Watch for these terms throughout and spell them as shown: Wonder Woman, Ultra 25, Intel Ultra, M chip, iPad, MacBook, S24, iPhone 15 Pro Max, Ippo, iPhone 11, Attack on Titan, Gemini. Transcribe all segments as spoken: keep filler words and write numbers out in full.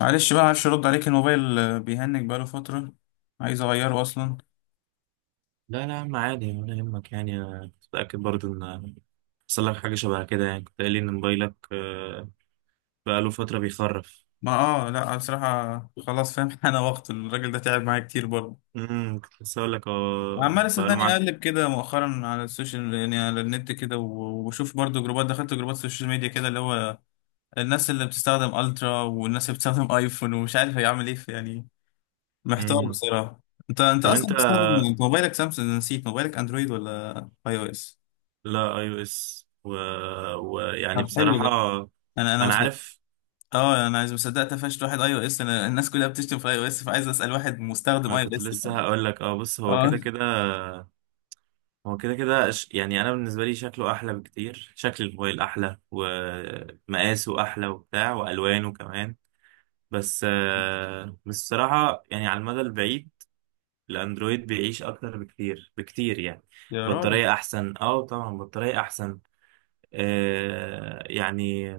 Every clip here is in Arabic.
معلش بقى، معرفش ارد عليك. الموبايل آه، بيهنج بقاله فترة. عايز اغيره اصلا. لا لا يا عم عادي ولا يهمك. يعني أنا كنت متأكد برضه إن حصل لك حاجة شبه كده. يعني كنت قايل لي إن موبايلك آه، بقاله فترة بيخرف. ما اه، لا بصراحة خلاص فاهم. انا وقت الراجل ده تعب معايا كتير برضه. امم كنت لسه أقول لك آه، عمال بقاله صدقني، معاك. اقلب كده مؤخرا على السوشيال، يعني على النت كده، و- وبشوف برضه جروبات، دخلت جروبات سوشيال ميديا كده، اللي هو الناس اللي بتستخدم الترا والناس اللي بتستخدم ايفون، ومش عارف هيعمل ايه في- يعني. محتار امم، بصراحة. انت انت طب أنت، اصلا بتستخدم، انت موبايلك سامسونج؟ أنا نسيت موبايلك اندرويد ولا اي او اس. لا أي أو إس و... ويعني طب، حلو بصراحة ده. انا انا أنا عارف. اه، انا مش مصدق قفشت واحد اي او اس. انا الناس كلها بتشتم في اي او اس، فعايز اسال واحد مستخدم أنا اي او كنت اس بقى. لسه هقول لك أه، بص، هو اه، كده كده، هو كده كده ش- يعني أنا بالنسبة لي شكله أحلى بكتير، شكل الموبايل أحلى ومقاسه أحلى وبتاع وألوانه كمان، بس آه، بس الصراحة يعني على المدى البعيد الأندرويد بيعيش أكتر بكتير بكتير يعني. يا راجل. بطارية أحسن، أه طبعا بطارية أحسن، آه يعني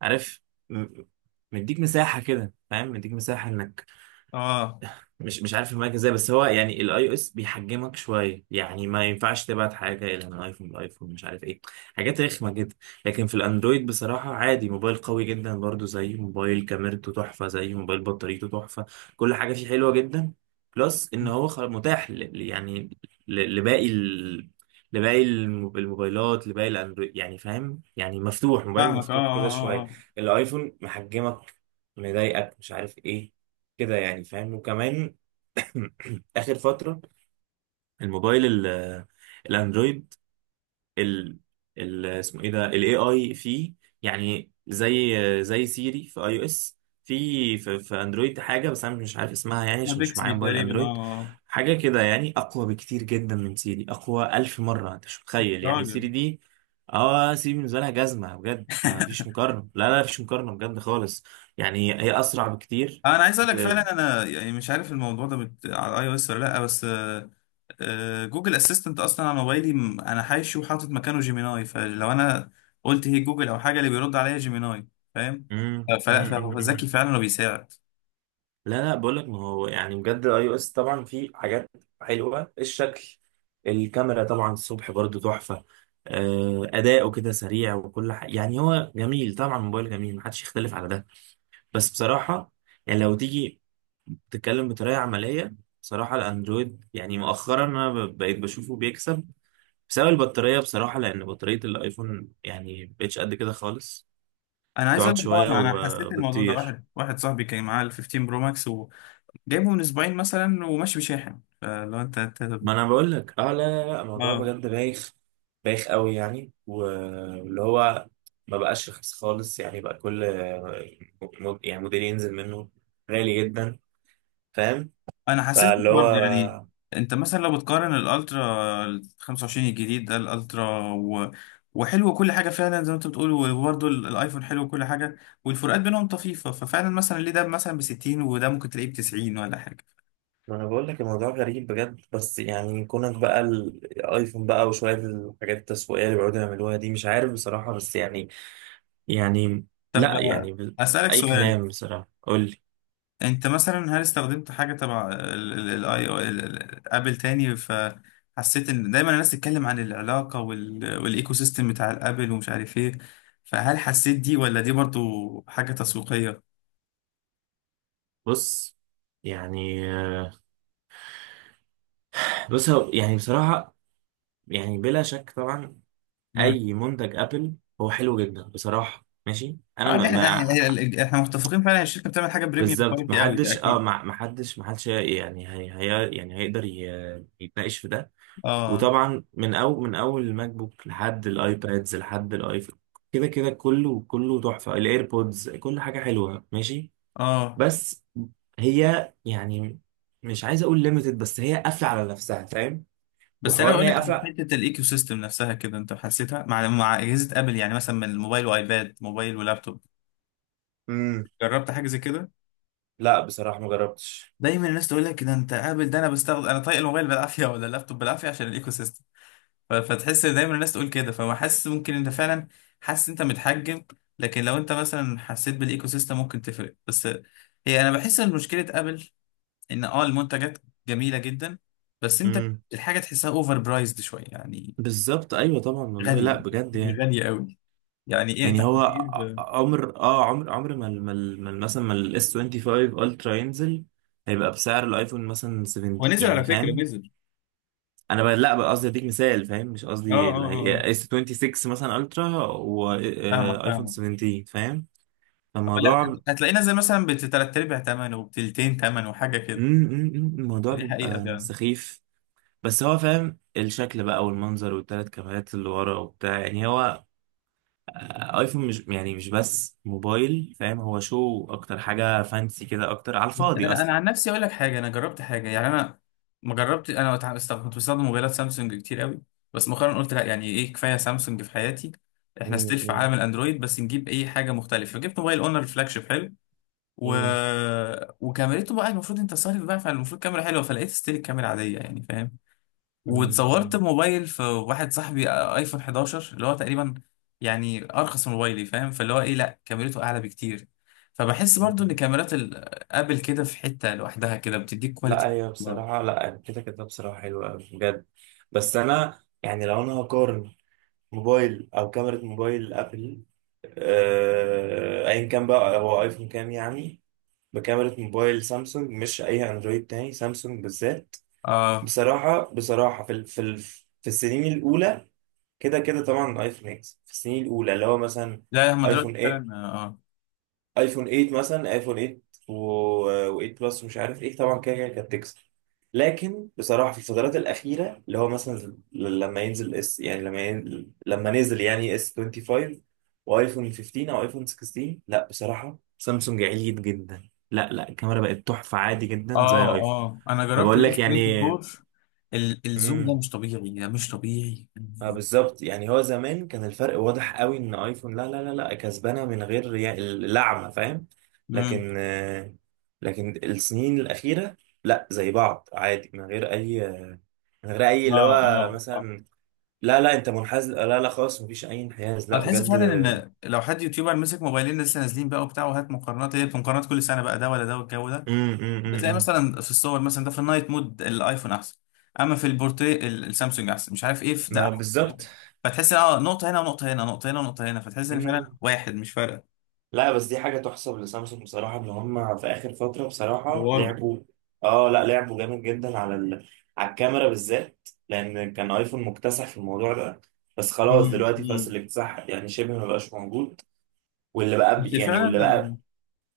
عارف، م- مديك مساحة كده فاهم، مديك مساحة إنك اه، مش مش عارف المايك ازاي. بس هو يعني الاي او اس بيحجمك شويه، يعني ما ينفعش تبعت حاجه الى من ايفون لايفون، مش عارف ايه، حاجات رخمه جدا. لكن في الاندرويد بصراحه عادي، موبايل قوي جدا برضو، زي موبايل كاميرته تحفه، زي موبايل بطاريته تحفه، كل حاجه فيه حلوه جدا. بلس ان هو خل- متاح ل- ل- يعني ل- لباقي ال... لباقي الم- الموبايلات، لباقي الاندرويد يعني، فاهم يعني؟ مفتوح، موبايل فاهمك. اه، مفتوح كده اه، شويه. اه. الايفون محجمك، مضايقك، مش عارف ايه كده يعني، فاهم؟ وكمان اخر فتره الموبايل ال- الاندرويد ال، ال اسمه ايه ده، الاي اي فيه، يعني زي زي سيري في اي او اس، في في في اندرويد حاجه بس انا مش عارف اسمها يعني اه، عشان مش معايا بيكسبي موبايل تقريبا. اه، اندرويد. اه. حاجه كده يعني اقوى بكتير جدا من سيري، اقوى ألف مره انت مش متخيل. يعني راجل. سيري دي، اه سيري بالنسبه لها جزمه بجد، ما فيش مقارنه، لا لا فيش مقارنه بجد خالص. يعني هي اسرع بكتير. انا عايز اقول لك بت- فعلا، انا يعني مش عارف الموضوع ده بت... على اي او اس ولا لا، بس آه، آه، جوجل اسيستنت اصلا على موبايلي، م- انا حاشي وحاطط مكانه جيميناي. فلو انا قلت هي جوجل او حاجه، اللي بيرد عليا جيميناي. فاهم. مم، آه، مم، فلا، مم، فهو مم. ذكي فعلا وبيساعد. لا لا، بقول لك ما هو يعني بجد الاي او اس طبعا فيه حاجات حلوه، الشكل، الكاميرا طبعا الصبح برضو تحفه، آه، اداؤه كده سريع وكل حاجه، يعني هو جميل طبعا، موبايل جميل محدش يختلف على ده. بس بصراحه يعني لو تيجي تتكلم بطريقه عمليه، بصراحه الاندرويد يعني مؤخرا انا ب- بقيت بشوفه بيكسب بسبب البطاريه بصراحه، لان بطاريه الايفون يعني مبقتش قد كده خالص، انا عايز تقعد اقول لك، اه شويه انا أنا حسيت الموضوع ده. وبتطير. واحد واحد صاحبي كان معاه ال خمسة عشر برو ماكس، وجايبه من اسبوعين مثلا، وماشي بشاحن. فلو انت انت. ما انا بقول لك، اه لا لا لا الموضوع اه، بجد بايخ، بايخ قوي يعني، واللي هو ما بقاش رخيص خالص يعني، بقى كل مود يعني موديل ينزل منه غالي جدا، فاهم؟ انا حسيت كده فاللي هو، برضه يعني. انت مثلا لو بتقارن الالترا ال خمسة وعشرين الجديد ده، الالترا و... وحلو كل حاجه فعلا زي ما انت بتقول، وبرضه ال- الايفون حلو كل حاجه. والفروقات بينهم طفيفه، ففعلا مثلا ليه ده مثلا ب ستين وده ممكن تلاقيه ب تسعين ولا حاجه؟ ما انا بقول لك الموضوع غريب بجد. بس يعني كونك بقى الايفون بقى وشويه الحاجات التسويقيه اللي بيقعدوا يعملوها دي، مش عارف بصراحه، بس يعني، يعني طب، لا آه، يعني ب- اسالك اي سؤال. كلام بصراحه، قول لي. انت مثلا هل استخدمت حاجه تبع الاي او ابل تاني؟ فحسيت ان دايما الناس تتكلم عن العلاقه وال- والايكو سيستم بتاع الابل ومش عارف ايه. فهل حسيت دي، ولا دي برضو حاجه تسويقيه؟ بص، يعني بص هو- يعني بصراحه يعني بلا شك طبعا امم. اي منتج ابل هو حلو جدا بصراحه ماشي. انا اه، ده ما, احنا ما احنا احنا متفقين فعلا، الشركه بتعمل حاجه بريميوم بالظبط. ما كواليتي قوي، ده حدش، اه اكيد. ما ما حدش ما حدش يعني، هي هي يعني هيقدر ي- يتناقش في ده. اه، وطبعا من اول، من اول الماك بوك لحد الايبادز لحد الايفون كده كده، كله كله تحفه، الايربودز، كل حاجه حلوه ماشي. اه. بس هي يعني، مش عايز اقول ليميتد، بس هي قافله على نفسها فاهم، بس انا وحوار ان بقول هي لك على قافله. حته الايكو سيستم نفسها كده، انت حسيتها مع مع اجهزه ابل، يعني مثلا من الموبايل وايباد، موبايل ولابتوب؟ امم، جربت حاجه زي كده؟ لا بصراحه ما جربتش. دايما الناس تقول لك، ده انت قابل ده، انا بستخدم، انا طايق الموبايل بالعافيه ولا اللابتوب بالعافيه عشان الايكو سيستم. ف- فتحس دايما الناس تقول كده، فما حاسس ممكن انت فعلا حاسس انت متحجم. لكن لو انت مثلا حسيت بالايكو سيستم ممكن تفرق، بس هي انا بحس ان مشكله ابل ان اه المنتجات جميله جدا، بس انت الحاجه تحسها اوفر برايزد شويه يعني. بالظبط، ايوه طبعا، والله لا غاليه، بجد يعني يعني. غاليه قوي. يعني ايه انت يعني هو هتجيب؟ ع- عمر، اه عمر عمر، ما ال- ما ال- ما ال- مثلا ما الاس خمسة وعشرين الترا ينزل هيبقى بسعر الايفون مثلا سبعين، هو نزل على يعني فكره، فاهم. نزل. انا بقى لا، بقى قصدي اديك مثال فاهم، مش اه، قصدي. اه، اه، آه. اس ستة وعشرين مثلا الترا فاهمك، وايفون فاهمك. سبعتاشر، فاهم؟ لا، فالموضوع م- هتلاقينا زي مثلا بتلات ارباع تمن وبتلتين تمن وحاجه م- كده. م- الموضوع دي حقيقه بيبقى فعلا. سخيف. بس هو فاهم، الشكل بقى والمنظر والتلات كاميرات اللي ورا وبتاع، يعني هو ايفون مش يعني مش بس موبايل فاهم، هو شو اكتر، حاجة فانسي كده اكتر على بس الفاضي انا انا اصلا. عن نفسي اقول لك حاجه. انا جربت حاجه، يعني انا ما جربت. انا وتع- است- كنت بستخدم موبايلات سامسونج كتير قوي. بس مؤخرا قلت لا، يعني ايه، كفايه سامسونج في حياتي. احنا مم، ستيل في مم، عالم الاندرويد، بس نجيب اي حاجه مختلفه. فجبت موبايل اونر فلاج شيب حلو و... مم، وكاميرته بقى المفروض، انت صارف بقى، فالمفروض كاميرا حلوه، فلقيت ستيل الكاميرا عاديه، يعني فاهم. مم، واتصورت مم، بموبايل في واحد صاحبي ايفون حداشر، اللي هو تقريبا يعني ارخص من موبايلي فاهم، فاللي هو ايه، لا، كاميرته اعلى بكتير. فبحس برضو ان مم. كاميرات ال- ابل كده في حتة لوحدها كده، بتديك كواليتي. لا هي برضو. بصراحة، لا كده كده بصراحة حلوة أوي بجد، بس أنا يعني لو أنا هقارن موبايل أو كاميرا موبايل أبل آه، أيا كان بقى، هو أيفون كام يعني، بكاميرا موبايل سامسونج، مش أي أندرويد تاني، سامسونج بالذات. اه، بصراحة بصراحة في ال- في ال- في السنين الأولى كده كده طبعا الايفون اكس، في السنين الاولى اللي هو مثلا لا، هما دلوقتي ايفون فعلا. تمانية، اه، ايفون تمانية مثلا، ايفون تمانية و8 بلس ومش عارف ايه طبعا كده كده كانت تكسب. لكن بصراحه في الفترات الاخيره اللي هو مثلا ل- لما ينزل اس، يعني لما ينزل، لما نزل يعني اس خمسة وعشرين وايفون خمستاشر او ايفون ستة عشر، لا بصراحه سامسونج عليت جدا، لا لا، الكاميرا بقت تحفه عادي جدا اه، زي اه، ايفون. آه. انا جربت فبقول لك الاس يعني أربعة وعشرين، ال- الزوم ده مش طبيعي، ده مش طبيعي. ما بالظبط، يعني هو زمان كان الفرق واضح قوي ان ايفون لا لا لا لا كسبانه من غير يا- اللعمه، فاهم؟ امم. لكن آه، لكن السنين الاخيره لا زي بعض عادي من غير اي، من غير اي اه، اللي هو اه، اه. مثلا، لا لا انت منحاز، لا لا، خلاص مفيش اي انحياز لا هتحس بجد. فعلا امم ان لو حد يوتيوبر مسك موبايلين لسه نازلين بقى وبتاع وهات مقارنات، هي مقارنات كل سنه بقى، ده ولا ده والجو ده. امم امم بتلاقي إمم. مثلا في الصور مثلا ده في النايت مود الايفون احسن، اما في البورتري ال- السامسونج احسن، مش عارف ايه في ده ما بالظبط. أحسن. فتحس ان اه نقطه هنا ونقطه هنا، نقطه هنا ونقطه هنا، فتحس ان فعلا إمم. واحد مش فارقه. لا بس دي حاجة تحسب لسامسونج بصراحة إن هم في آخر فترة بصراحة طوروا. لعبوا، آه لا لعبوا جامد جدا على ال... على الكاميرا بالذات، لأن كان آيفون مكتسح في الموضوع ده، بس خلاص مم، دلوقتي خلاص مم. الاكتساح يعني شبه ما بقاش موجود. واللي بقى بس بي... يعني واللي فعلا. بقى،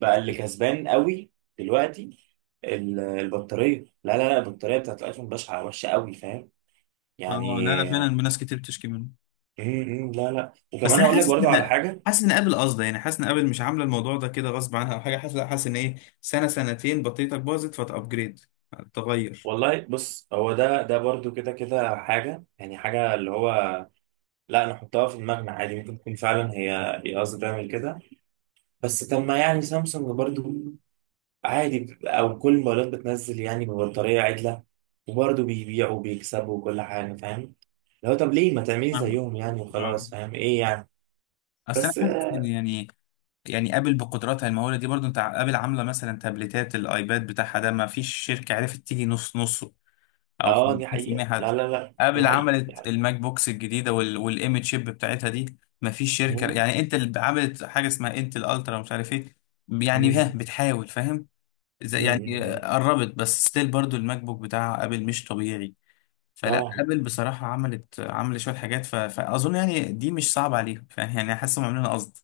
بقى اللي كسبان قوي دلوقتي ال- البطارية، لا لا لا البطارية بتاعت الآيفون بشعة، وحشة قوي فاهم يعني. اه، لا، لا، فعلا ناس كتير بتشكي منه. م- م- لا لا، بس وكمان انا أقول لك حاسس برضو على ان، حاجة. حاسس ان ابل قصده، يعني حاسس ان ابل مش عامله الموضوع ده كده غصب عنها او حاجه، حاسس لا، حاسس ان ايه، سنه سنتين بطاريتك باظت فتابجريد، تغير. والله بص هو ده ده برضو كده كده حاجة، يعني حاجة اللي هو لا نحطها في دماغنا عادي، ممكن تكون فعلا هي، هي قصدي تعمل كده، بس طب ما يعني سامسونج برضو عادي، أو كل الموبايلات بتنزل يعني ببطارية عدلة وبرضو بيبيعوا وبيكسبوا وكل حاجة فاهم. لو طب ليه ما تعملي فاهمك. زيهم يعني، وخلاص اه. فاهم إيه يعني. اصل انا بس حاسس ان يعني، يعني ابل بقدراتها المهوله دي برضو، انت ع- ابل عامله مثلا تابلتات الايباد بتاعها ده، ما فيش شركه عرفت تيجي نص نص، او آه دي خمسين بالمية حقيقة، لا حتى. لا لا دي ابل حقيقة دي عملت حقيقة. الماك بوكس الجديده وال والام تشيب بتاعتها دي، ما فيش شركه، مم. يعني انت اللي عملت حاجه اسمها انتل الترا ومش عارف ايه، يعني ها مم. بتحاول فاهم. زي- مم. يعني مم. قربت، بس ستيل برضو الماك بوك بتاع ابل مش طبيعي. فلا، طبعا ابل بصراحه عملت عملت شويه حاجات، ف... فاظن يعني دي مش صعبه عليهم، يعني حاسس هم عاملينها قصد.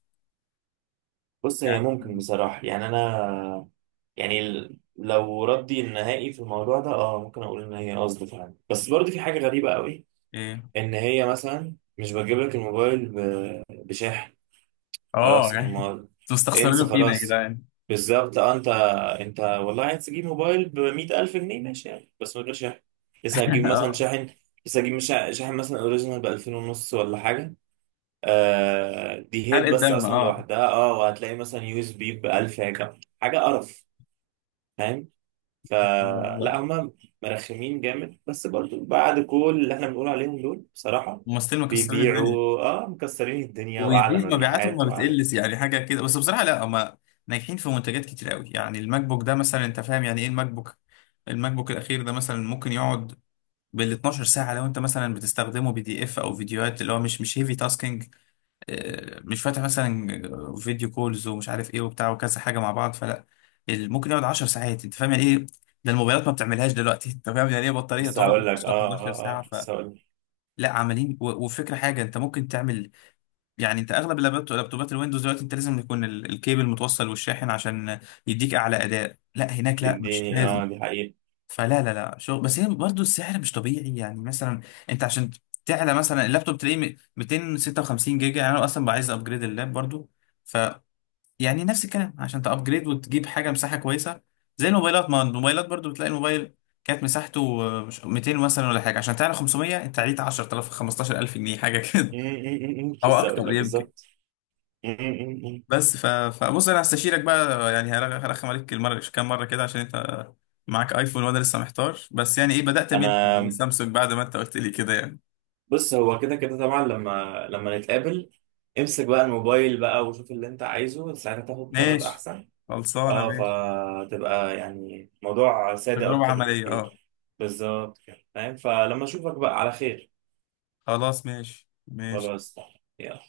بص هي يعني ممكن بصراحة يعني، أنا يعني ال- لو ردي النهائي في الموضوع ده، اه ممكن اقول ان هي قصد فعلا، بس برضه في حاجه غريبه قوي إيه. ان هي مثلا مش بتجيب لك الموبايل ب- بشاحن. اه، خلاص يعني امال، انتوا انسى مستخسرينه فينا يا خلاص. جدعان؟ بالظبط، اه انت، انت والله عايز تجيب موبايل ب مائة ألف جنيه ماشي يعني، بس من غير شاحن، لسه هتجيب مثلا اه، شاحن، لسه هتجيب شا- شاحن مثلا اوريجينال ب ألفين ونص ولا حاجه، آه دي حرق هيد بس الدم، اصلا اه. لوحدها اه، وهتلاقي مثلا يو اس بي ب ألف حاجه، حاجه قرف فاهم؟ لا، فلا لا. هم مرخمين جامد، بس برضو بعد كل اللي احنا بنقول عليهم دول بصراحة الممثلين مكسرين الدنيا، بيبيعوا، اه مكسرين الدنيا واعلى وبيزيد مبيعاتهم، مبيعات ما واعلى. بتقلش يعني حاجه كده. بس بصراحه لا، هما ناجحين في منتجات كتير قوي. يعني الماك بوك ده مثلا، انت فاهم يعني ايه الماك بوك. الماك بوك الاخير ده مثلا ممكن يقعد بال اتناشر ساعه، لو انت مثلا بتستخدمه بي دي اف او فيديوهات اللي هو مش مش هيفي تاسكينج، آه، مش فاتح مثلا فيديو كولز ومش عارف ايه وبتاع وكذا حاجه مع بعض. فلا، ال- ممكن يقعد عشر ساعات. انت فاهم يعني ايه؟ ده الموبايلات ما بتعملهاش دلوقتي. انت فاهم يعني ايه بطاريه بس تقعد هقول لك، عشرة، اه حداشر اه ساعه؟ اه بس فلا. هقول لك، عمالين و- وفكره، حاجه انت ممكن تعمل، يعني انت اغلب اللابتو- لابتوبات الويندوز دلوقتي، انت لازم يكون ال- الكيبل متوصل والشاحن عشان يديك اعلى اداء. لا، هناك لا، مش يديني، لازم. اه دي حقيقة. فلا، لا، لا، شغل. بس هي برضه السعر مش طبيعي، يعني مثلا انت عشان تعلى مثلا اللابتوب، تلاقيه م- ميتين وستة وخمسين جيجا، يعني انا اصلا بقى عايز ابجريد اللاب برضه. ف، يعني نفس الكلام، عشان تابجريد وتجيب حاجه مساحه كويسه. زي الموبايلات، ما الموبايلات برضه بتلاقي الموبايل كانت مساحته آه، مش- ميتين مثلا ولا حاجه، عشان تعلى خمس ميه، انت عليت عشرة الاف، خمستاشر الف جنيه حاجه م- كده. م- م- م. او لسه هقول اكتر لك يمكن. بالظبط. م- م- م- م. بس ف... فبص انا هستشيرك بقى يعني، هرخ- هرخم عليك المره، كام مره كده، عشان انت معاك ايفون وانا لسه محتار، بس يعني ايه بدات من انا السامسونج بعد ما انت قلت لي كده يعني. بص هو كده كده طبعا لما، لما نتقابل، امسك بقى الموبايل بقى وشوف اللي انت عايزه، ساعتها تاخد قرار ماشي. احسن، خلصانه اه، ماشي. فتبقى يعني موضوع سادة تجربه أكتر عمليه اه. بكتير. بالظبط كده فاهم، فلما أشوفك بقى على خير. خلاص، ماشي ماشي. خلاص. يلا.